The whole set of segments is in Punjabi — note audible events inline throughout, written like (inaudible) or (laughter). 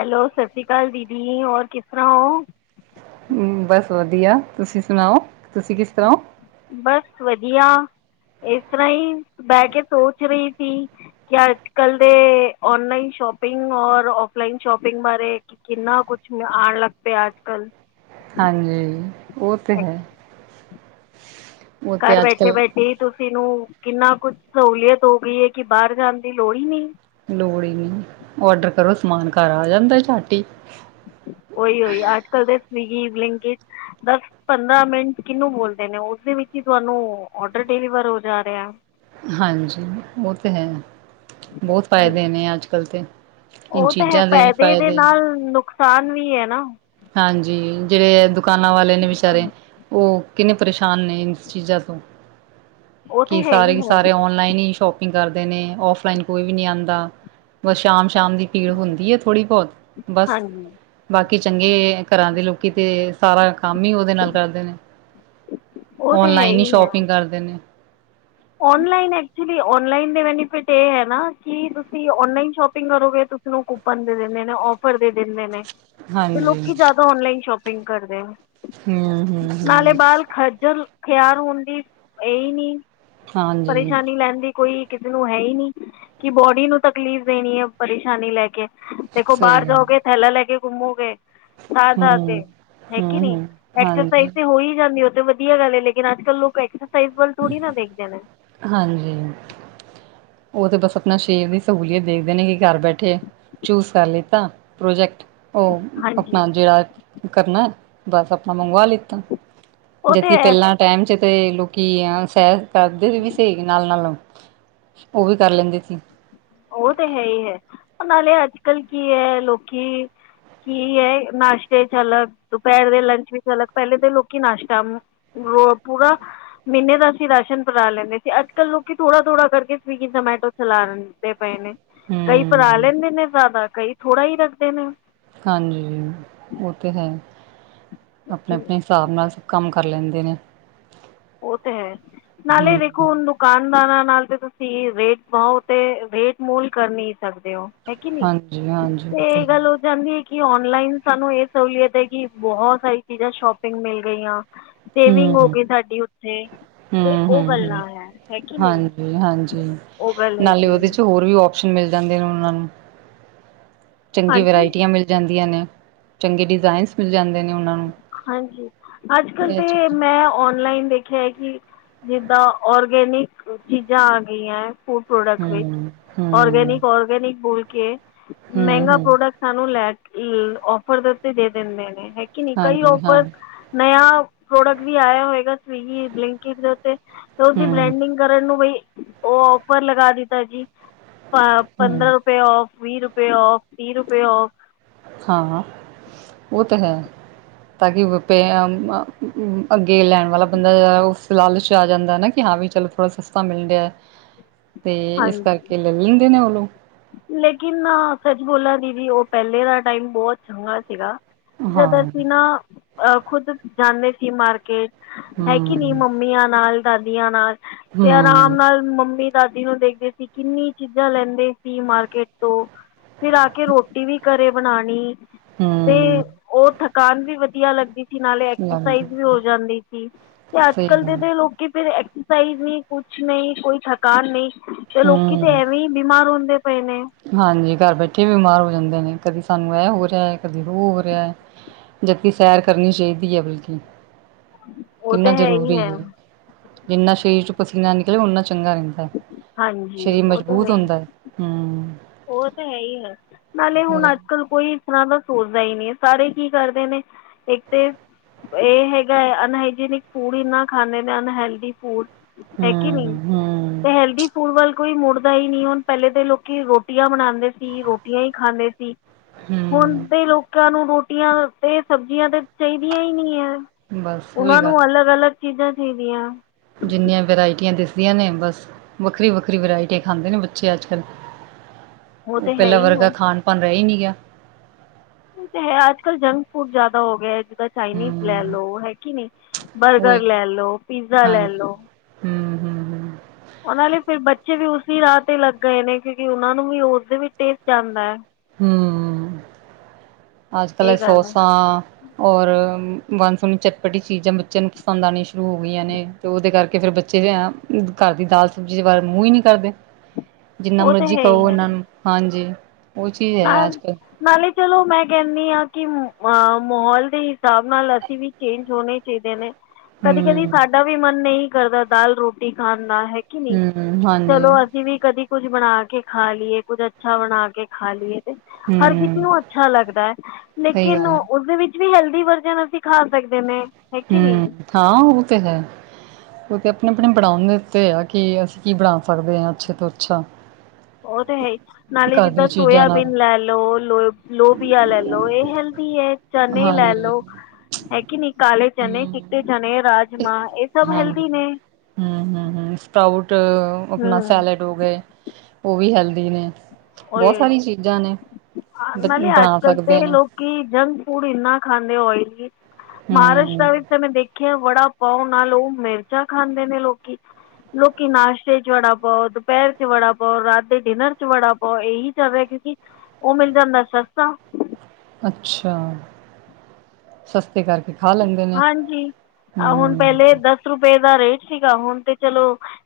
ਹੈਲੋ ਸਤਿ ਸ੍ਰੀ ਅਕਾਲ ਦੀਦੀ ਹੋਰ ਕਿਸ ਤਰ੍ਹਾਂ ਹੋ ਹੂੰ, ਬਸ ਵਧੀਆ ਤੁਸੀਂ ਸੁਣਾਓ ਤੁਸੀਂ ਕਿਸ ਤਰ੍ਹਾਂ ਹੋ? ਬਸ ਵਧੀਆ। ਇਸ ਤਰ੍ਹਾਂ ਹੀ ਬਹਿ ਕੇ ਸੋਚ ਰਹੀ ਸੀ। ਕਿ ਅੱਜ ਕੱਲ ਦੇ ਔਨਲਾਈਨ ਸ਼ੋਪਿੰਗ ਔਰ ਔਫਲਾਈਨ ਸ਼ੋਪਿੰਗ ਬਾਰੇ ਕਿੰਨਾ ਕੁਛ ਆਉਣ ਲਗ ਪਿਆ ਆਜ ਕੱਲ ਹਾਂਜੀ ਉਹ ਤੇ ਹੈ। ਉਹ ਤੇ ਘਰ ਅੱਜ ਬੈਠੇ ਕੱਲ ਬੈਠੇ ਤੁਸੀਂ ਨੂੰ ਕਿੰਨਾ ਕੁੱਛ ਸਹੂਲੀਅਤ ਹੋ ਗਈ ਹੈ ਕਿ ਬਾਹਰ ਜਾਣ ਦੀ ਲੋੜ ਹੀ ਨਹੀਂ। ਲੋੜ ਹੀ ਨਹੀ ਔਡਰ ਕਰੋ ਸਮਾਨ ਘਰ ਆ ਜਾਂਦਾ ਚਟ ਹੀ ਉਹੀ ਉਹੀ ਅੱਜ ਕੱਲ ਦੇ ਸ (unintelligible) ਦਸ ਪੰਦਰਾਂ ਮਿੰਟ ਕਿਹਨੂੰ ਬੋਲਦੇ ਨੇ ਉਸਦੇ ਵਿੱਚ ਹੀ ਤੁਹਾਨੂੰ ਔਡਰ ਵਾਰ ਹੋ ਜਾ ਰਿਹਾ ਹਾਂਜੀ ਉਹ ਤਾਂ ਹੈ ਬਹੁਤ ਹੈ। ਫਾਇਦੇ ਨੇ ਅੱਜ ਕੱਲ੍ਹ ਤੇ ਇਹ ਉਹ ਤਾਂ ਹੈ ਚੀਜ਼ਾਂ ਦੇ ਵੀ ਦੇ ਫਾਇਦੇ ਨੇ ਨਾਲ ਨੁਕਸਾਨ ਵੀ ਹੈ ਨਾ ਹਾਂਜੀ। ਜਿਹੜੇ ਦੁਕਾਨਾਂ ਵਾਲੇ ਨੇ ਵਿਚਾਰੇ ਉਹ ਕਿੰਨੇ ਪਰੇਸ਼ਾਨ ਨੇ ਇਸ ਚੀਜ਼ਾਂ ਤੋਂ ਉਹ ਤੇ ਕਿ ਹੈ ਸਾਰੇ ਹੀ ਦੇ ਹੈ ਸਾਰੇ ਔਨਲਾਈਨ ਹੀ ਸ਼ੋਪਿੰਗ ਕਰਦੇ ਨੇ ਔਫਲਾਈਨ ਕੋਈ ਵੀ ਨੀ ਆਉਂਦਾ ਬਸ ਸ਼ਾਮ ਸ਼ਾਮ ਦੀ ਪੀੜ ਹੁੰਦੀ ਹੈ। ਥੋੜੀ ਬਹੁਤ ਬਸ ਹਾਂਜੀ ਬਾਕੀ ਚੰਗੇ ਘਰਾਂ ਦੇ ਲੋਕ ਕਿਤੇ ਸਾਰਾ ਕੰਮ ਹੀ ਉਹਦੇ ਨਾਲ ਕਰਦੇ ਨੇ ਉਹ ਤੇ ਹੈ ਓਨਲਾਈਨ ਹੀ ਹੈ ਸ਼ੋਪਿੰਗ ਕਰਦੇ ਨੇ ਔਨਲਾਈਨ ਐਕਚੁਲੀ ਔਨਲਾਈਨ ਦੇ ਬੈਨੀਫਿਟ ਇਹ ਹੈ ਨਾ ਕਿ ਤੁਸੀਂ ਔਨਲਾਈਨ ਸ਼ੋਪਿੰਗ ਕਰੋਗੇ ਤੁਸੀਂ ਨੂੰ ਕੂਪਨ ਦੇ ਦਿੰਦੇ ਨੇ। ਪਰਦੇ ਦਿੰਦੇ ਨੇ ਤੇ ਹਾਂਜੀ। ਲੋਕੀ ਜ਼ਿਆਦਾ ਔਨਲਾਈਨ ਸ਼ੋਪਿੰਗ ਕਰਦੇ ਨੇ। ਹੂੰ ਹੂੰ ਨਾਲੇ ਹੂੰ। ਬਾਲ ਖੱਜਲ ਖਿਆਰ ਹੋਣ ਦੀ ਇਹਹੀ ਨਹੀ ਹਾਂਜੀ ਪਰੇਸ਼ਾਨੀ ਲੈਂਦੀ ਕੋਈ ਕਿਸੇ ਨੂੰ ਹੈ ਹੀ ਨਹੀ ਕਿ ਬੋਡੀ ਨੂੰ ਤਕਲੀਫ਼ ਦੇਣੀ ਹੈ ਪਰੇਸ਼ਾਨੀ ਲੈ ਕੇ ਦੇਖੋ ਬਾਹਰ ਸਹੀ ਗੱਲ। ਜਾਓਗੇ ਥੈਲਾ ਲੈ ਕੇ ਘੁੰਮੋਗੇ। ਥਾਂ ਥਾਂ ਤੇ ਹੂੰ ਹੂੰ ਹੈਗੀ ਨੀ ਹੂੰ। ਹਾਂਜੀ ਐਕਸਜਸਾਈਜ਼ ਤੇ ਹੋ ਹੀ ਜਾਂਦੀ। ਤੇ ਵਧੀਆਂ ਗਲ ਏ ਲੇਕਿਨ ਅੱਜ ਕੱਲ ਲੋਕ ਐਕਸਾਈਜ਼ ਵੱਲ ਥੋੜੀ ਨਾ ਦੇਖਦੇ ਨੇ ਹਾਂਜੀ ਉਹ ਤਾਂ ਬਸ ਆਪਣਾ ਸ਼ੇਰ ਦੀ ਸਹੂਲੀਅਤ ਦੇਖਦੇ ਨੇ ਕਿ ਘਰ ਬੈਠੇ ਚੂਜ ਕਰ ਲਿੱਤਾ ਪ੍ਰੋਜੈਕਟ ਉਹ ਹਾਂਜੀ ਆਪਣਾ ਜਿਹੜਾ ਕਰਨਾ ਬਸ ਆਪਣਾ ਮੰਗਵਾ ਲਿੱਤਾ ਉਹ ਜਦਕਿ ਤਾਂ ਹੈ ਪਹਿਲਾਂ ਟਾਈਮ ਚ ਤੇ ਲੋਕ ਕੀ ਆ ਸੈਰ ਕਰਦੇ ਸੀ ਵੀ ਸ ਨਾਲ ਨਾਲ ਉਹ ਵੀ ਕਰ ਲੈਂਦੇ ਸੀ ਉਹ ਤੇ ਹੈ ਹੀ ਹੈ ਨਾਲੇ ਅੱਜ ਕੱਲ ਕੀ ਹੈ ਲੋਕੀ ਕੀ ਹੈ ਨਾਸ਼ਤੇ ਚਲਗ ਦੁਪਹਿਰ ਦੇ ਲੰਚ ਵੀ ਚਲਗ ਪਹਿਲੇ ਤਾਂ ਲੋਕੀ ਨਾਸ਼ਤਾ ਪੂਰਾ ਮਹੀਨੇ ਦਾ ਅਸੀਂ ਰਾਸ਼ਨ ਕਰਾ ਲੈਂਦੇ ਸੀ ਅੱਜ ਕੱਲ੍ਹ ਲੋਕੀ ਥੋੜਾ ਥੋੜਾ ਕਰਕੇ ਸਵੀਗੀਮੈ ਚਲਾਦੇ ਪਏ ਨੇ ਕਈ ਪਰਾ ਹੂੰ ਲੈਂਦੇ ਨੇ ਜ਼ਿਆਦਾ ਕਈ ਥੋੜ੍ਹਾ ਹੀ ਰੱਖਦੇ ਨੇ ਹਾਂਜੀ ਉਹ ਤੇ ਹੈ ਆਪਣੇ-ਆਪਣੇ ਹਿਸਾਬ ਨਾਲ ਕੰਮ ਕਰ ਲੈਂਦੇ ਨੇ ਉਹ ਤਾਂ ਹੈ ਨਾਲੇ ਹਮ ਦੇਖੋ ਹੂਣ ਦੁਕਾਨਦਾਰਾਂ ਨਾਲ ਤੇ ਤੁਸੀਂ ਰੇਟ ਬਓ ਤੇ ਰੇਟ ਮੂਲ ਕਰ ਨੀ ਸਕਦੇ ਹੋ ਹੈ ਕਿ ਨੀ ਹਾਂਜੀ ਹਾਂਜੀ ਤੇ ਇਹ ਗੱਲ ਜਾਂਦੀ ਕੀ ਓਨਲਾਈਨ ਸਾਨੂੰ ਇਹ ਸਹੂਲੀਤ ਹੈ ਕਿ ਬਹੁਤ ਸਾਰੀ ਚੀਜ਼ਾਂ ਸ਼ੋਪਿੰਗ ਮਿਲ ਗਈਆਂ ਸੇਵਿੰਗ ਹੋ ਹਮ ਗਈ ਸਾਡੀ ਉੱਥੇ ਅਤੇ ਹਮ ਉਹ ਹਮ ਹ ਗੱਲਾਂ ਹੈ ਹੈ ਕਿ ਨਹੀਂ ਹਾਂਜੀ ਹਾਂਜੀ ਉਹ ਗੱਲ ਨਾਲੇ ਹੈਗੀ ਹੈ ਉਹਦੇ ਚ ਹੋਰ ਵੀ ਓਸ਼ਨ ਮਿਲ ਜਾਂਦੇ ਨੇ ਉਹਨਾਂ ਨੂੰ ਚੰਗੀ ਹਾਂਜੀ ਵਰਾਇਟੀਆਂ ਮਿਲ ਜਾਂਦੀਆਂ ਨੇ ਚੰਗੇ ਡਿਜ਼ਾਇਨਸ ਮਿਲ ਜਾਂਦੇ ਨੇ ਉਹਨਾਂ ਨੂੰ ਹਾਂਜੀ ਅੱਜ ਕਲ ਇਹ ਤੇ ਚੀਜ਼ ਮੈਂ ਓਨਲਾਈਨ ਦੇਖਿਆ ਹੈ ਕਿ ਜਿੱਦਾਂ ਔਰਗੈਨਿਕ ਚੀਜ਼ਾਂ ਆ ਗਈਆਂ ਹੈ ਫੂਡ ਪ੍ਰੋਡਕਟ ਵਿੱਚ ਹਮ ਹਮ ਔਰਗੈਨਿਕ ਔਰਗੈਨਿਕ ਬੂਲ ਹਮ ਮਹਿੰਗਾ ਹਮ ਪ੍ਰੋਡਕਟ ਸਾਨੂੰ ਲੈ ਆੱਫਰ ਦੇ ਉਤੇ ਦੇ ਦਿੰਦੇ ਨੇ ਨਹੀਂ ਕਈ ਹਾਂਜੀ ਹਾਂ ਔਫਰ ਨਯ ਪ੍ਰੋਡਕਟ ਵੀ ਆਇਆ ਹੋਏਗਾ ਸਵੀਗੀ ਬਲਿੰਕਿਟ ਤੇ ਉਸਦੀ ਹਮ ਬ੍ਰੈਂਡਿੰਗ ਕਰਨ ਨੂੰ ਬਈ ਉਹ ਔਫਰ ਲਗਾ ਦਿੱਤਾ ਜੀ ਹਮ ਪੰਦਰਾਂ ਰੁਪਏ ਔਫ ਵੀਹ ਰੁਪਏ ਔਫ ਤੀਹ ਰੁਪਏ ਔਫ ਹਾਂ ਉਹ ਤਾਂ ਹੈ। ਤਾਂ ਕਿ, ਅੱਗੇ ਲੈਣ ਵਾਲਾ ਬੰਦਾ ਉਸ ਲਾਲਚ ਆ ਜਾਂਦਾ ਨਾ ਕਿ ਵੀ ਚਲੋ ਥੋੜਾ ਸਸਤਾ ਮਿਲਦਾ (inaudible) ਤੇ ਇਸ ਹਾਂਜੀ ਕਰਕੇ ਲੈ ਲੈਂਦੇ ਨੇ, ਉਹ ਲੋਕ ਲੇਕਿਨ ਸੱਚ ਬੋਲਾਂ ਦੀਦੀ, ਉਹ ਪਹਿਲੇ ਦਾ ਟਾਈਮ ਬਹੁਤ ਚੰਗਾ ਸੀਗਾ ਹਾਂ ਜਦ ਅਸੀਂ ਨਾ ਅ ਖੁਦ ਜਾਂਦੇ ਸੀ, ਮਾਰਕੀਟ ਹੈਗੀ ਨੀ ਹੂੰ ਮੰਮੀਆਂ ਨਾਲ ਦਾਦੀਆਂ ਨਾਲ ਤੇ ਆਰਾਮ ਹੂੰ ਨਾਲ ਮੰਮੀ ਦਾਦੀ ਨੂੰ ਦੇਖਦੇ ਸੀ, ਕਿੰਨੀ ਚੀਜ਼ਾਂ ਲੈਂਦੇ ਸੀ ਮਾਰਕੀਟ ਤੋਂ ਫਿਰ ਆ ਕੇ ਰੋਟੀ ਵੀ ਘਰੇ ਬਣਾਣੀ ਤੇ ਹੂੰ ਉਹ ਥਕਾਨ ਵੀ ਵਧੀਆ ਲੱਗਦੀ। ਨਾਲੇ ਲੱਗਦਾ ਐਕਸਰਸਾਈਜ਼ ਵੀ ਹੋ ਜਾਂਦੀ ਸੀ, ਤੇ ਸਹੀ ਅੱਜ-ਕਲ ਗੱਲ ਦੇ ਲੋਕੀ ਫ ਸਹੀ ਨਹੀਂ ਕੁਛ ਨਹੀਂ ਕੋਈ ਥਕਾਨ ਨਹੀਂ, ਤੇ ਲੋਕੀ ਤੇ ਹੂੰ ਐਵੇਂ ਹੀ ਬਿਮਾਰ ਹਦੇ ਹਾਂਜੀ, ਘਰ ਬੈਠੇ ਬਿਮਾਰ ਹੋ ਜਾਂਦੇ ਨੇ ਕਦੀ ਸਾਨੂੰ ਇਹ ਹੋ ਰਿਹਾ ਹੈ, ਕਦੀ ਉਹ ਹੋ ਰਿਹਾ ਹੈ। ਜਦਕਿ ਸੈਰ ਕਰਨੀ ਚਾਹੀਦੀ ਹੈ, ਬਲਕਿ ਉਹ ਕਿੰਨਾ ਤੇ ਹੈ ਹੀ ਜ਼ਰੂਰੀ ਹੈ, ਜਿੰਨਾ ਸਰੀਰ ਚ ਪਸੀਨਾ ਨਿਕਲੇ ਨਾ ਚ ਚੰਗਾ ਰਹਿੰਦਾ ਹੈ, ਹਾਂਜੀ ਸਰੀਰ ਉਹ ਤਾਂ ਮਜ਼ਬੂਤ ਹੀ ਹੁੰਦਾ ਹੈ ਹੂੰ ਉਹ ਤਾਂ ਹੈ ਹੀ ਹੈ, ਨਾਲੇ ਹੁਣ ਹੋਰ ਅੱਜ-ਕੱਲ ਕੋਈ ਇਸ ਤਰ੍ਹਾਂ ਦਾ ਸੋਚ ਦਾ ਹੀ ਨਹੀਂ ਸਾਰੇ ਕੀ ਕਰਦੇ ਨੇ ਇੱਕ ਤੇ ਇਹ ਹੇਗਾ, ਅਨਹਾਨਿਕ ਫੂਡ ਖਾਂਦੇ ਨੇਲ ਫੂਡ ਹੈ ਕੀ ਨਹੀਂ, ਹੂੰ-ਹੂੰ, ਤੇ ਹੈਲਦੀ ਫੂਡ ਵੱਲ ਕੋਈ ਮੁੜਦਾ ਹੀ ਨਹੀਂ ਹੁਣ ਪਹਿਲੇ ਤਾਂ ਲੋਕੀ ਰੋਟੀ ਰੋਟੀਆਂ ਬਣਾਦੇ ਸੀ, ਰੋਟੀਆਂ ਹੀ ਖਾਂਦੇ ਸੀ, ਹੁਣ ਹੂੰ ਦੇ ਲੋਕ ਨੂੰ ਰੋਟੀਆਂ ਤੇ ਸਬਜ਼ੀਆਂ ਤੇ ਚਾਹੀਦੀਆਂ ਹੀ ਨੀ ਹੈ, ਬਸ ਉਹੀ ਉਹਨਾਂ ਨੂੰ ਗੱਲ ਅਲੱਗ-ਅਲੱਗ ਸਿੱਧਾਂ ਸੀਦੀਆਂ ਜਿੰਨੀਆਂ ਵੈਰਾਇਟੀਆਂ ਦਿਸਦੀਆਂ, ਨੇ ਬਸ ਵੱਖਰੀ-ਵੱਖਰੀ ਵਰਾਇਟ ਖਾਂਦੇ ਨੇ ਬੱਚੇ ਅੱਜ-ਕੱਲ (inaudible) ਉਹ ਤਾਂ ਹੈ ਪਹਿਲਾਂ ਹੀ ਹੈ ਵਰਗਾ ਖਾਣ-ਪਾਣ ਰਹਿ ਨੀ ਗਿਆ। ਉਹ ਤਾਂ ਹੈ, ਅੱਜ-ਕੱਲ ਜੰਕ ਫੂਡ ਜ਼ਿਆਦਾ ਹੋ ਗਿਆ। ਚਾਈਨੀਜ਼ ਹੂੰ ਲੈਲੋ ਹੈਗੀ ਨੀ, ਬਰਗਰ ਉਹੀ ਲੈ ਲੋ ਪੀਜ਼ਾ ਹਾਂਜੀ ਲੈਲੋ ਹੂੰ-ਹੂੰ-ਹੂੰ, ਉਹਨਾਂ ਲਈ ਫਿਰ ਬੱਚੇ ਵੀ ਉਸਸੀ ਰਾਹ ਤੇ ਲੱਗ ਗਏ, ਨੇ ਕਿਉਂਕਿ ਉਹਨਾ ਨੂੰ ਵੀ ਉਸਦੇ ਵਿੱਚ ਟੈਸਟ ਜਾਂਦਾ ਹੈ। ਹੂੰ, ਅੱਜ-ਕੱਲ ਇਹ ਗੱਲ ਹੈ ਸੌਸਾ ਔਰ ਵੰ ਸੋਣੀ ਚਟਪਟੀ ਚੀਜ਼ਾਂ ਬੱਚਿਆਂ ਨੂੰ ਪਸੰਦ ਆਣੀ ਸ਼ੁਰੂ ਹੋ ਗਈਆਂ, ਨੇ ਤੇ ਉਹਦੇ ਕਰਕੇ ਫੇਰ ਬੱਚੇ ਘਰ ਦੀ ਦਾਲ ਸਬਜ਼ੀ ਦੇ ਬਾਰੇ ਮੂੰਹ ਹੀ ਨੀ ਕਰਦੇ ਜਿੰਨਾ ਉਹ ਤਾਂ ਮਰਜ਼ੀ ਕਰੋ, ਇਹਨਾਂ ਨੂੰ ਹਾਂਜੀ। ਉਹ ਚੀਜ਼ ਹੈ ਅੱਜ-ਕੱਲ ਨਾਲ-ਨਾਲੇ ਚਲੋ ਮੈਂ, ਕਹਿੰਦੀ ਹਾਂ, ਕਿ ਅਹ ਮਾਹੌਲ ਦੇ ਹਿਸਾਬ ਨਾਲ ਅਸੀਂ ਵੀ ਚੇਂਜ ਹੋਣੇ ਚਾਹੀਦੇ ਨੇ। ਕਦੀ-ਕਦੀ ਹੂੰ ਸਾਡਾ ਵੀ ਮਨ ਨਹੀਂ ਕਰਦਾ, ਦਾਲ ਰੋਟੀ ਖਾਣ ਹੈਗੀ ਨੀ ਹੂੰ ਹਾਂਜੀ ਚਲੋ, ਅਸੀਂ ਵੀ ਕਦੀ ਕੁੱਝ ਬਣਾ ਕੇ ਖਾ ਲਈਏ ਕੁੱਝ ਅੱਛਾ ਬਣਾ ਕੇ ਖਾ ਲਈਏ ਤੇ ਹਰ ਕਿਸੇ ਹੂੰ ਨੂੰ ਅੱਛਾ ਲੱਗਦਾ ਹੈ, ਸਹੀ ਲੇਕਿਨ ਗੱਲ ਹੈ ਉਸਦੇ ਵਿੱਚ ਵੀ ਹੈਲਦੀ ਵਰਜਨ ਅਸੀਂ ਖਾ ਸਕਦੇ ਨੇ, ਹੈ ਕਿ ਨਹੀਂ ਹੂੰ, ਹਾਂ ਉਹ ਤੇ ਹੈ। ਉਹ ਤਾਂ ਆਪਣੇ ਆਪਣੇ ਬਣਾਣ ਦੇ ਉੱਤੇ ਆ, ਕਿ ਅਸੀਂ ਕੀ ਬਣਾ ਸਕਦੇ ਹਾਂ ਅੱਛੇ ਤੋਂ ਅੱਛਾ। ਉਹ ਤੇ ਹੈ ਹੀ ਨਾਲੇ ਘਰ ਜਿੱਦਾਂ ਦੀਆਂ ਚੀਜ਼ਾਂ ਨਾਲ ਸੋਇਆਬੀਨ ਲੈ ਲਓ, ਲੋ ਲੋਬੀਆ ਲੈ ਲੋ ਇਹ ਹੈਲਦੀ ਹੈ। ਚਨੇ ਹੀ ਲੈ ਹਾਂਜੀ ਲਓ, ਹੈਗੀ ਨੀ ਕਾਲੇ ਚਨ, ਚਿੱਟੇ ਚਣੇ, ਰਾਜਮਾ, ਇਹ ਸਭ ਹੈਲਦੀ ਨੇ ਹੂੰ-ਹੂੰ-ਹੂੰ, ਸਕਾਊਟ ਆਪਣਾ ਹੂੰ ਸੈਲਡ ਹੋ ਗਏ, ਉਹ ਵੀ ਹੈਲਦੀ ਨੇ ਬਹੁਤ ਓਏ ਸਾਰੀ ਚੀਜ਼ਾਂ ਨੇ, ਬ ਨਾਲੇ ਬਣਾ ਅੱਜ-ਕੱਲ ਸਕਦੇ ਤੇ ਨੇ ਲੋਕੀ ਜੰਕ ਫੂਡ ਇੰਨਾ ਖਾਂਦੇ ਹੋਏਗੇ। ਮਹਾਰਾਸ਼ਟ ਹੂੰ ਵਿੱਚ ਤਾਂ ਮੈਂ ਦੇਖਿਆ ਵੜਾ ਪਾਓ, ਨਾਲ ਉਹ ਮਿਰਚਾਂ ਖਾਂਦੇ ਨੇ ਲੋਕੀ। ਲੋਕੀ ਨਾਸ਼ਤੇ ਚ ਵੜਾ ਪਾਓ ਦੁਪਹਿਰ ਚ ਵੜਾ ਪਾਓ ਰਾਤ ਦੇ ਡਿਨਰ ਚ ਵੜਾ ਪਾ ਉਹ ਇਹੀ ਚੱਲ ਰਿਹਾ ਕਿਉਂਕਿ ਉਹ ਮਿਲ ਜਾਂਦਾ ਸਸਤਾ ਅੱਛਾ ਸਸਤੇ ਕਰਕੇ ਖਾ ਲੈਂਦੇ ਨੇ ਹਾਂਜੀ ਹੁਣ ਪਹਿਲੇ ਹੂੰ ਦਸ ਰੁਪਏ ਦਾ ਰੇਟ ਸੀਗਾ ਹੁਣ ਤੇ ਚਲੋ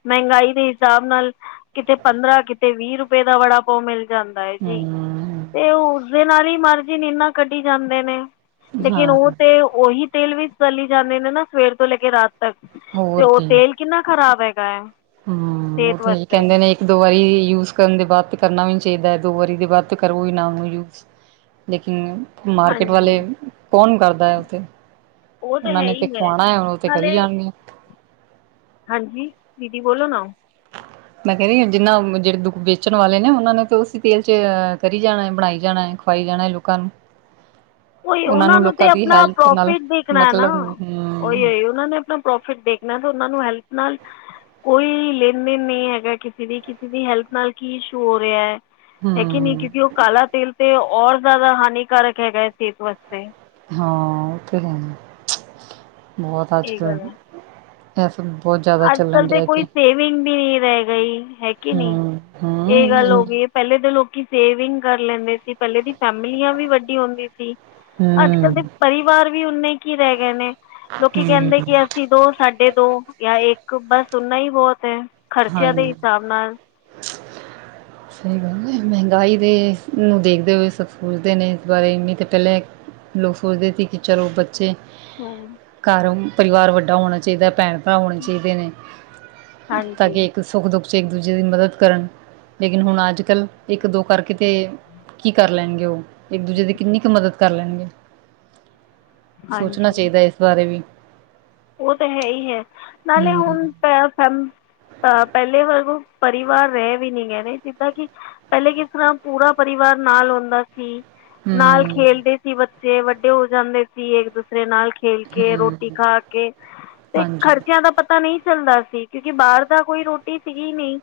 ਮਹਿੰਗਾਈ ਦੇ ਹਿਸਾਬ ਨਾਲ ਕਿਤੇ ਪੰਦਰਾਂ ਕਿਤੇ ਵੀਹ ਰੁਪਏ ਦਾ ਵੜਾ ਮਿਲ ਜਾਂਦਾ ਹੈ ਜੀ ਹੂੰ ਤੇ ਉਸਦੇ ਨਾਲ ਹੀ ਮਾਰਜਿਨ ਇਨਾ ਕੱਢ ਜਾਂਦੇ ਨੇ ਲੇਕਿਨ ਹਾਂ ਉਹ ਤੇ ਉਹੀ ਤੇਲ ਵੀ ਚਲੀ ਜਾਂਦੇ ਨੇ ਨਾ ਸਵੇਰ ਤੋਂ ਲੈ ਕੇ ਰਾਤ ਤ ਤੇ ਉਹ ਤੇਲ ਕਿੰਨਾ ਖ਼ਰਾਬ ਹੈਗਾ ਹੈ ਹਮ ਸਿਹਤ ਉਥੇ ਹੀ ਵਾਸਤੇ ਕਹਿੰਦੇ ਨੇ ਇੱਕ ਦੋ ਵਾਰੀ ਯੂਜ ਕਰਨ ਦੇ ਬਾਅਦ ਤਾਂ ਕਰਨਾ ਵੀ ਨ ਚਾਹੀਦਾ ਹੈ ਦੋ ਵਾਰੀ ਦੇ ਬਾਅਦ ਤਾਂ ਕਰੋ ਵੀ ਨਾਨ ਨੂੰ ਯੂਜ ਲੇਕਿਨ ਮਾਰਕੀਟ ਵਾਲੇ ਹਾਂਜੀ ਕੌਣ ਕਰਦਾ ਹੈ ਉੱਥੇ ਉਹ ਤਾਂ ਇਹਨਾਂ ਹੈ ਨੇ ਹੀ ਤੇ ਖਵਾਣਾ ਹੈ ਹੁਣ ਤੇ ਕਰੀ ਨਾਲੇ ਜਾਣਣੀ ਆ ਹਾਂਜੀ ਦੀਦੀ ਬੋਲੋ ਨਾਓ ਮੈਂ ਕਹਿ ਰਹੀ ਜਿੰਨਾ ਜਿਹੜੇ ਦੁੱਖ ਵੇਚਣ ਵਾਲੇ ਨੇ ਉਹਨਾਂ ਨੇ ਤੇ ਅਸੀ ਤੇਲ ਚ ਕਰੀ ਜਾਣਾ ਬਣਾਈ ਜਾਣਾ ਖਵਾਈ ਜਾਣਾ ਲੋਕਾਂ ਨੂੰ ਉ ਉਹਨਾਂ ਉਹਨਾ ਨੂੰ ਤੇ ਲੋਕਾਂ ਦੀ ਆਪਣਾ ਹੈਲਥ ਨਾਲ ਪ੍ਰੋਫਿਟ ਦੇਖਣਾ ਹੈ ਨਾ ਮਤਲਬ ਹੂੰ ਉਹੀ ਉਹੀ ਉਹਨਾਂ ਨੇ ਆਪਣਾ ਪ੍ਰੋਫਿਟ ਦੇਖਣਾ ਤੇ ਉਹਨਾਂ ਨੂੰ ਹੈਲਪ ਨਾਲ ਕੋਈ ਲੇਣ ਦੇਣ ਨਹੀਂ ਹੈਗਾ ਕਿਸੇ ਦੀ ਕਿਸੇ ਦੀ ਹੈਲਥ ਨਾਲ ਕੀ ਇਸ਼ੂ ਹੋ ਰਿਹਾ ਹੈ ਹੈਗੀ ਨਹੀਂੀ ਹੂੰ ਕਿਉਂਕਿ ਉਹ ਕਾਲਾ ਤੇਲ ਤੇ ਔਰ ਜ਼ਿਆਦਾ ਹਾਨੀਕਾਰਕ ਹੈਗਾ ਹੈ ਸਿਹਤ ਵਾਸਤੇ ਹਾਂ ਉਹ ਤੇ ਲੈਣਾ ਬਹੁਤ ਅੱਜ ਇਹ ਗੱਲ ਹੈ ਕੱਲ੍ਹ ਅੱਜ ਕਲ ਤੇ ਕੋਈ ਸੇਵਿੰਗ ਵੀ ਨਹੀਂੀ ਰਹਿ ਗਈ ਹੈਗੀ ਨਹੀਂੀ ਹੂੰ ਇਹ ਗੱਲ ਹੋ ਹੂੰ ਗਈ ਹੈ ਪਹਿਲੇ ਦੇ ਲੋਕ ਕਿ ਸੇਵਿੰਗ ਕਰ ਲੈਂਦੇ ਸੀ, ਪਹਿਲੇ ਦੀ ਫੈਮਲੀਆਂ ਵੀ ਵੱਡੀ ਹੁੰਦੀ ਸੀ। ਅੱਜ ਕੱਲ ਦੇ ਹੂੰ ਪਰਿਵਾਰ ਵੀ ਓਨੇ ਕੀ ਰਹਿ ਗਏ ਨੇ ਲੋਕੀ ਹੂੰ ਕਹਿੰਦੇ ਕਿ ਅਸੀਂ ਦੋ ਸਾਡੇ ਦੋ ਜਾਂ ਇੱਕ ਬਸ ਓਨਾ ਹੀ ਬਹੁਤ ਹੈ ਖ਼ਰਚਿਆਂ ਦੇ ਹਾਂਜੀ ਹਿਸਾਬ ਨਾਲ ਸਹੀ ਗੱਲ ਹੈ ਮਹਿੰਗਾਈ ਦੇ ਨੂੰ ਦੇਖਦੇ ਹੋਏ ਸਭ ਸੋਚਦੇ ਨੇ ਇਸ ਬਾਰੇ ਇਨੀ ਤੇ ਪਹਿਲਾਂ ਲੋਕ ਸੋਚਦੇ ਸੀ ਕਿ ਚਲੋ ਬੱਚੇ ਹੂੰ ਘਰ ਪਰਿਵਾਰ ਵੱਡਾ ਹੋਣਾ ਚਾਹੀਦਾ ਭੈਣ ਭਰਾ ਹੋਣੇ ਚਾਹੀਦੇ ਨੇ ਤਾਂ ਹਾਂਜੀ ਕਿ ਇੱਕ ਸੁੱਖ ਦੁੱਖ ਇੱਕ ਦੂਜੇ ਦੀ ਮਦਦ ਕਰਨ ਲੇਕਿਨ ਹੁਣ ਅੱਜ ਕੱਲ੍ਹ ਇੱਕ ਦੋ ਕਰਕੇ ਤੇ ਕੀ ਕਰ ਲੈਣਗੇ ਉਹ ਇੱਕ ਦੂਜੇ ਦੀ ਕਿੰਨੀ ਕੁ ਮਦਦ ਕਰ ਲੈਣਗੇ (inaudible) ਸੋਚਣਾ ਹਾਂਜੀ ਚਾਹੀਦਾ ਇਸ ਬਾਰੇ ਵੀ ਉਹ ਤਾਂ ਹੈ ਹੀ ਹੈ ਨਾਲੇ ਹੂੰ ਹੁਣ ਪੇ ਫੇਮ ਤਾਂ ਪਹਿਲੇ ਵਰਗੁ ਪਰਿਵਾਰ ਰਹੇ ਵੀ ਨੀ ਗਏ ਨੇ ਜਿੱਦਾਂ ਕਿ ਪਹਿਲੇ ਕਿਸ ਤਰ੍ਹਾਂ ਪੂਰਾ ਪਰਿਵਾਰ ਨਾਲ ਆਉਂਦਾ ਸੀ ਨਾਲ ਹੂੰ ਖੇਲਦੇ ਸੀ ਬੱਚੇ ਵੱਡੇ ਹੋ ਜਾਂਦੇ ਸੀ ਇੱਕ ਦੂਸਰੇ ਨਾਲ ਖੇਲ ਕੇ ਰੋਟੀ ਹੂੰ ਖਾ ਕੇ ਤੇ ਹਾਂਜੀ ਖ਼ਰਚਿਆਂ ਦਾ ਪਤਾ ਨਹੀਂ ਚੱਲਦਾ ਸੀ ਕਿਉਂਕਿ ਬਾਹਰ ਦਾ ਕੋਈ ਰੋਟੀ ਸੀਗੀ ਨਹੀਂ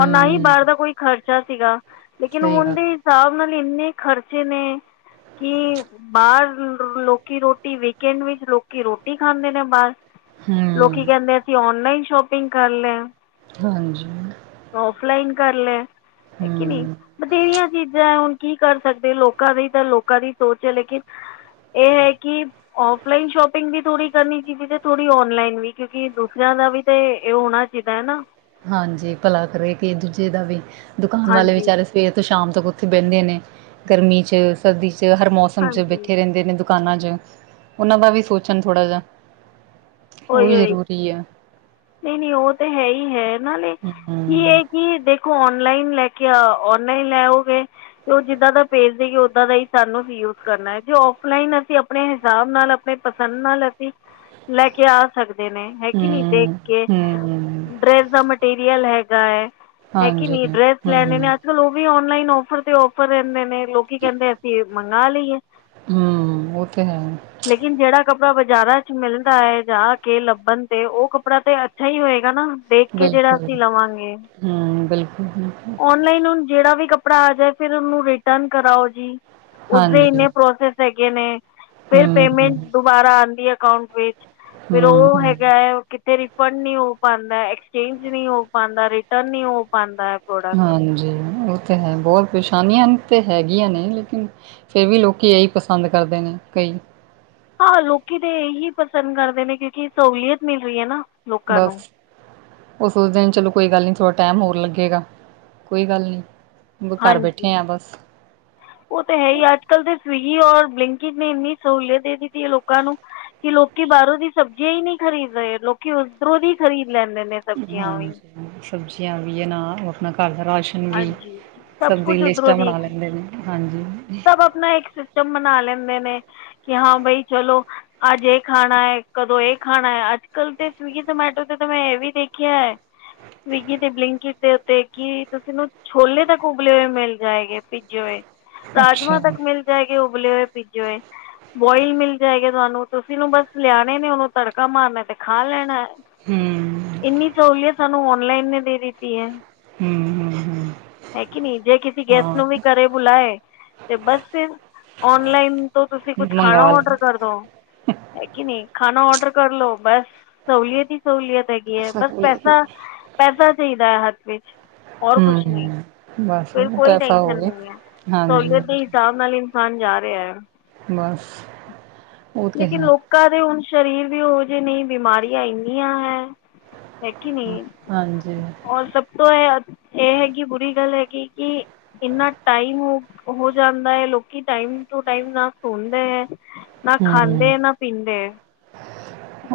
ਔਰ ਨਾ ਹੀ ਬਾਹਰ ਦਾ ਕੋਈ ਖਰਚ ਖਰਚਾ ਸੀਗਾ ਲੇਕਿਨ ਸਹੀ ਹੁਣ ਗੱਲ ਦੇ ਹਿਸਾਬ ਨਾਲ ਇੰਨੇ ਖ਼ਰਚੇ ਨੇ ਕਿ ਬਾਹਰ ਲੋਕੀ ਰੋਟੀ ਵੀਕਐਂਡ ਵਿੱਚ ਲੋਕੀ ਰੋਟੀ ਖਾਂਦੇ ਨੇ ਮੇ ਮਣ ਲੋਕੀ ਹੂੰ ਕਹਿੰਦੇ ਅਸੀਂ ਔਨਲਾਈਨ ਸ਼ੋਪਿੰਗ ਕਰ ਲਏ ਹਾਂਜੀ ਕਰ ਲੈ ਹੈ ਕਿ ਨੀ ਹੂੰ, ਬਥੇਰੀਆਂ ਚੀਜ਼ਾਂ ਹੁਣ ਕੀ ਕਰ ਸਕਦੇ ਲੋਕਾਂ ਦੀ ਤਾਂ ਲੋਕਾਂ ਦੀ ਸੋਚ ਹੈ ਲੇਕਿਨ ਇਹ ਹੈ ਕਿ ਆਵਲਾਈਨ ਸ਼ੋਪਿੰਗ ਵੀ ਥੋੜ੍ਹੀ ਕਰਨੀ ਜੀ ਵੀ ਤੇ ਥੋੜੀ ਔਨਲਾਈਨ ਵੀ ਕਿਉਕਿ ਦੂਸਰਿਆਂ ਦਾ ਵੀ ਤੇ ਇਹ ਹੋਣਾ ਚਾਹੀਦਾ ਹਨਾ ਹਾਂਜੀ ਭਲਾ ਕਰੇ ਕਿ ਦੂਜੇ ਦਾ ਵੀ ਦੁਕਾਨ ਵਾਲੇ ਹਾਂਜੀ ਵਿਚਾਰੇ ਸਵੇਰੇ ਤੋਂ ਸ਼ਾਮ ਉੱਥੇ ਬਹਿੰਦੇ ਨੇ ਗਰਮੀ ਚ ਸਰਦੀ ਚ ਹਰ ਮੌਸਮ ਚ ਹਾਂਜੀ ਬੈਠੇ ਰਹਿੰਦੇ ਨੇ ਦੁਕਾਨਾਂ ਚ ਉਹਨਾਂ ਦਾ ਵੀ ਸੋਚਣ ਥੋੜਾ ਜਿਹਾ ਉਹ ਉਹੀ ਵੀ ਉਹੀ ਜ਼ਰੂਰੀ ਆ। ਨਹੀਂ ਨਹੀਂ ਉਹ ਤੇ ਹੈ ਹੀ ਹੈ ਉਹਨਾ ਲਈ ਕੀ ਹੂੰ, ਇਹ ਕਿ ਦੇਖੋ ਔਨਲਾਈਨ ਲੈ ਕੇ ਔਨਲਾਈਨ ਲੈਓਗੇ ਤੇ ਉਹ ਜਿੱਦਾਂ ਦਾ ਭੇਜ ਦੇਗੀ ਉਦਾਂ ਦਾ ਹੀ ਸਾਨੂੰ ਵੀ ਯੂਜ ਕਰਨਾ ਹੈ ਜੇ ਆਫ਼ ਆਫਲਾਈਨ ਅਸੀਂ ਆਪਣੇ ਹਿਸਾਬ ਨਾਲ ਆਪਣੇ ਪਸੰਦ ਨਾਲ ਅਸੀਂ ਲੈ ਕੇ ਕੇ ਆ ਸਕਦੇ ਨੇ ਹੈ ਕਿ ਨਹੀਂ ਦੇਖ ਹੂੰ, ਕੇ ਹੂੰ, ਡਰੈਸ ਦਾ ਮਟੀਰੀਅਲ ਹੈਗਾ ਹੈ। ਹੈ ਕਿ ਹਾਂਜੀ, ਨੀ ਡਰੈਸ ਲੈਣੇ ਨੇ ਹੂੰ। ਅੱਜ ਕੱਲ ਉਹ ਵੀ ਔਨਲਾਈਨ ਔਫਰ ਤੇ ਔਫਰ ਰਹਿੰਦੇ ਨੇ। ਲੋਕੀ ਕਹਿੰਦੇ ਅਸੀਂ ਮੰਗਾ ਲਈਏ ਹੂੰ, ਉਹ ਤੇ ਹੈ ਲੇਕਿਨ ਜਿਹੜਾ ਕੱਪ ਕੱਪੜਾ ਬਾਜ਼ਾਰਾਂ ਚ ਮਿਲਦਾ ਹੈ ਜਾ ਕੇ ਲੱਭਣ ਤੇ ਉਹ ਕੱਪੜਾ ਤੇ ਅੱਛਾ ਹੀ ਹੋਏਗਾ ਨਾ। ਦੇਖ ਕੇ ਜਿਹੜਾ ਬਿਲਕੁਲ, ਅਸੀਂ ਲਵਾਂਗੇ। ਹੂੰ, ਬਿਲਕੁਲ। ਔਨਲਾਈਨ ਹੁਣ ਜਿਹੜਾ ਵੀ ਕੱਪੜਾ ਆ ਜਾਏ ਫਿਰ ਉਹਨੂੰ ਰਿਟਰਨ ਕਰਾਓ ਜੀ। ਉਸਦੇ ਹਾਂਜੀ, ਇੰਨੇ ਪ੍ਰੋਸੈਸ ਹੈਗੇ ਨੇ ਫਿਰ ਹੂੰ, ਹੂੰ, ਪੇਮੈਂਟ ਦੁਬਾਰਾ ਆਉਂਦੀ ਹੈ ਅਕਾਂਟ ਵਿੱਚ। ਫਿਰ ਹੂੰ, ਉਹ ਹੂੰ। ਹੈਗਾ ਹੈ ਕਿਥੇ ਵੀ ਰਿਫੰਡ ਨਹੀਂ ਹੋ ਪਾਉਂਦਾ, ਐਕਸਚੇਂਜ ਨਹੀਂ ਹੋ ਪਾਉਂਦਾ, ਰਿਟਰਨ ਨਹੀਂ ਹੋ ਪਾਉਂਦਾ। ਪ੍ਰੋਡਕਟ ਹਾਂਜੀ, ਉਹ ਤੇ ਹੈ ਬਹੁਤ ਪਰੇਸ਼ਾਨੀਆਂ ਤਾਂ ਹੈਗੀਆਂ ਨੇ ਲੇਕਿਨ ਫਿਰ ਵੀ ਲੋਕ ਇਹੀ ਪਸੰਦ ਕਰਦੇ ਨੇ ਕਈ ਹਾਂ, ਲੋਕੀ ਤੇ ਇਹੀ ਪਸੰਦ ਕਰਦੇ ਨੇ ਕਿਉਂਕਿ ਸਹੂਲੀਅਤ ਮਿਲ ਰਹੀ ਹੈਨਾ। ਬਸ ਉਹ ਸੋਚਦੇ ਨੇ ਚਲੋ ਕੋਈ ਗੱਲ ਨੀ ਥੋੜਾ ਟਾਈਮ ਹੋਰ ਲੱਗੇਗਾ ਕੋਈ ਗੱਲ ਨੀ ਘਰ ਹਾਂਜੀ ਬੈਠੇ ਆ ਬਸ। ਉਹ ਤਾਂ ਹੈ ਹੀ ਅੱਜ-ਕੱਲ ਦੇ ਸਵਿਗੀ ਔਰ ਬਲਿੰਕਿਟ ਨੇ ਇੰਨੀ ਸਹੂਲੀਅਤ ਦੇ ਦਿੱਤੀ ਹੈ ਲੋਕਾਂ ਨੂੰ। ਕਿ ਲੋਕੀ ਬਾਹਰੋਂ ਦੀ ਸਬਜ਼ੀਆਂ ਹੀ ਨਹੀਂ ਖਰੀਦ ਰਹੇ ਲੋਕੀ ਉੱਧਰੋਂ ਦੀ ਖਰੀਦ ਲੈਂਦੇ ਨੇ ਸਬਜ਼ੀਆਂ ਵੀ ਹਾਂਜੀ, ਸਬਜ਼ੀਆਂ ਵੀ ਆ ਨਾ ਔਰ ਘਰ ਦਾ ਰਾਸ਼ਨ ਵੀ ਹਾਂਜੀ ਸਭ ਸਬ ਦੀ ਕੁਝ ਉੱਧਰੋਂ ਲਿਸਟਾਂ ਦੀ ਬਣਾ ਲੈਂਦੇ ਨੇ, ਹਾਂਜੀ। ਸਭ ਆਪਣਾ ਇੱਕ ਸਿਸਟਮ ਮਨਾ ਲੈਂਦੇ ਨੇ ਕਿ ਹਾਂ ਬਈ ਚਲੋ ਅੱਜ ਇਹ ਖਾਣਾ ਹੈ ਕਦੋਂ ਇਹ ਖਾਣਾ ਹੈ ਅੱਜ ਅਜ-ਕਲ ਤੇ ਸਵਿਗੀ, ਜ਼ਮੈਟੋ ਤੇ ਤੈਂ ਮੈ ਇਹ ਵੀ ਦੇਖਿਆ ਹੈ। ਸਵੀਗੀ ਦੇ ਬਲਿੰਕਟ ਦੇ ਉੱਤੇ ਕੀ ਤੁਸੀਂ ਨੂੰ ਛੋਲੇ ਤ ਉਬਲੇ ਹੋਏ ਮਿਲ ਜਾਏਗੇ ਭੀਜੇ ਹੋਏ। ਅੱਛਾ ਰਾਜਮਾਂ ਹਮ ਤੱਕ ਮਿਲ ਜਾਏਗੇ ਉਬਲੇ ਹੋਏ ਪੀਜੇ ਹੋਏ। ਬੋਇਲ ਮਿਲ ਜਾਏਗਾ ਤੁਹਾਨੂੰ ਤੁਸੀਂ ਨੂੰ ਬਸ ਲਿਆਣੇ ਨੇ ਉਹਨੂੰ ਤੜਕਾ ਮਾਰਨਾ ਤੇ ਖਾ ਲੈਣਾ। ਇੰਨੀ ਸਹੂਲੀਅਤ ਸਾਨੂੰ ਔਨਲਾਈਨ ਨੇ ਦੇ ਦਿੱਤੀ ਹੈ। ਹਮ ਹਮ ਹਮ ਹੈ ਕਿ ਨੀ ਜੇ ਕਿਸੀ ਗੈਸਟ ਹਾਂ ਨੂੰ ਵੀ ਘਰੇ ਬੁਲਾਏ। ਤੇ ਬਸ ਫਿਰ, ਆਨਲਾਈਨ ਤੋਂ ਤੁਸੀਂ ਕੁਛ ਖਾਣਾ ਮੰਗਾ ਲ ਆਰਡਰ ਕਰਦੋ ਹੈ ਕਿ ਨਹੀਂ। ਖਾਣਾ ਆਰਡਰ ਕਰਲੋ ਬਸ ਸਹੂਲੀਅਤ ਹੀ ਸਹੂਲੀਅਤ। ਹੈਗੀ ਹੈ, ਬਸ ਪੈਸਾ-ਪੈਸਾ ਚਾਹੀਦਾ ਹੈ ਹੱਥ ਵਿੱਚ। ਹੋਰ ਕੁਛ ਨਹੀਂ ਹਮ ਬਸ ਫਿਰ ਕੋਈ ਪੈਸਾ ਟੈਂਸ਼ਨ ਹੋਵੇ ਨਹੀਂ ਹੈ। ਸਹੂਲੀਅਤ ਹਾਂਜੀ ਦੇ ਹਿਸਾਬ ਨਾਲ ਇਨਸਾਨ ਜਾ ਰਿਹਾ ਹੈ। ਬਸ ਉਹ ਤੇ ਲੇਕਿਨ ਹੈ ਲੋਕਾਂ ਦੇ ਹੁਣ ਸ਼ਰੀਰ ਵੀ ਓਹੋ ਜਿਹੇ ਨਹੀਂ ਬਿਮਾਰੀਆਂ ਇੰਨੀਆਂ ਹੈ। ਹੈ ਕਿ ਨਹੀਂ ਹਾਂਜੀ ਹੋਰ ਸਭ ਤੋਂ ਇਹ, ਇਹ ਹੈਗੀ ਬੁਰੀ ਗੱਲ ਹੈਗੀ ਕਿ ਇੰਨਾ ਟਾਈਮ ਹੋ-ਹੋ ਜਾਂਦਾ ਹੈ ਲੋਕੀ ਟਾਈਮ ਟੂ ਟਾਈਮ ਨਾ ਸੌਂਦੇ ਐ ਨਾ ਹਮ ਖਾਂਦੇ ਨਾ ਪੀਂਦੇ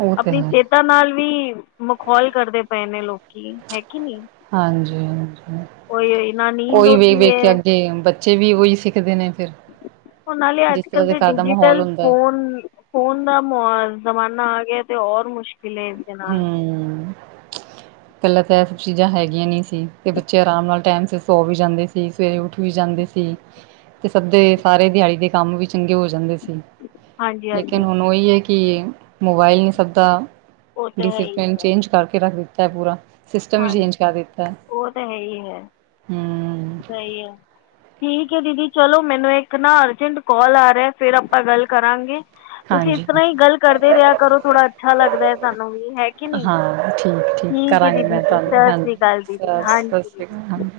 ਉਹ ਤੇ ਆਪਣੀ ਹੈ ਸੇਹਤਾ ਨਾਲ ਵੀ ਮਖੌਲ ਕਰਦੇ ਪਏ ਨੇ ਲੋਕੀ, ਹੈ ਕਿ ਨਹੀਂ। ਹਾਂਜੀ-ਹਾਂਜੀ, ਓਏ ਹੋਏ ਨਾ ਨੀਂਦ ਉਹੀ ਆਉਂਦੀ ਵੇਖ-ਵੇਖ ਕੇ ਹੈ ਅੱਗੇ ਬੱਚੇ ਵੀ ਉਹੀ ਸਿੱਖਦੇ ਨੇ। ਫਿਰ ਉਹ ਨਾਲੇ ਜਿਸ ਤਰ੍ਹਾਂ ਅੱਜ-ਕੱਲ ਦੇ ਘਰ ਦਾ ਮਾਹੌਲ ਡਿਜੀਟਲ ਹੁੰਦਾ ਹੈ ਫੋਨ-ਫੋਨ ਦਾ ਜ਼ਮਾਨਾ ਆ ਗਿਆ ਤੇ ਹੋਰ ਮੁਸ਼ਕਿਲ ਏ ਇੰਦੇ ਨਾਲ। ਪਹਲਾ ਤਾਂ ਇਹ ਸਭ ਚੀਜ਼ਾਂ ਹੈਗੀਆਂ ਨਹੀ ਸੀ, ਤੇ ਬੱਚੇ ਆਰਾਮ ਨਾਲ ਟਾਈਮ ਸਰ ਸੋ ਵੀ ਜਾਂਦੇ ਸੀ। ਸਵੇਰੇ ਉੱਠ ਵੀ ਜਾਂਦੇ ਸੀ, ਤੇ ਸਬਦੇ ਸਾਰੇ ਦਿਹਾੜੀ ਦੇ ਕੰਮ ਵੀ ਚੰਗੇ ਹੋ ਜਾਂਦੇ ਸੀ। ਹਾਂਜੀ ਲੇਕਿਨ ਹਾਂਜੀ ਹੁਣ ਉਹੀ ਏ ਕਿ ਮੋਬਾਇਲ ਹੀ ਸਭਦਾ ਉਹ ਤਾਂ ਹੈ ਹੀ ਡੀਸਿਪਲੀਨ ਹੈ ਚੇਂਜ ਕਰਕੇ ਰੱਖ ਦਿੱਤਾ ਹੈ ਪੂਰਾ। ਸਿਸਟਮ ਵੀ ਚੇਂਜ ਹਾਂਜੀ ਕਰ ਦਿੱਤਾ, ਉਹ ਤਾਂ ਹੈ ਹੀ ਹੈ ਹੂੰ । ਸਹੀ ਹੈ ਠੀਕ ਹੈ, ਦੀਦੀ ਚਲੋ, ਮੈਨੂੰ ਇੱਕ ਨਾ ਅਰਜੈਂਟ ਕੋਲ ਆ ਰਿਹਾ ਫਿਰ ਆਪਾਂ ਗੱਲ ਕਰਾਂਗੇ। ਤੁਸੀਂ ਇਸ ਹਾਂਜੀ ਤਰ੍ਹਾਂ ਹਾਂਜੀ। ਹੀ ਗੱਲ ਕਰਦੇ ਰਿਹਾ ਕਰੋ ਥੋੜਾ ਅੱਛਾ ਲੱਗਦਾ ਹੈ ਸਾਨੂੰ ਵੀ ਹੈ ਕਿ ਨਹੀਂ। ਹਾਂ ਠੀਕ- ਠੀਕ ਹੈ ਕਰਾਂਗੀ ਦੀਦੀ ਮੈਂ ਜੀ ਤੁਹਾਨੂੰ ਸਤਿ ਸ਼੍ਰੀ ਹਾਂਜੀ ਅਕਾਲ ਦੀਦੀ ਸ ਸਤਿ ਹਾਂਜੀ ਸ਼੍ਰੀ ਦੀਦੀ ਅਕਾਲ।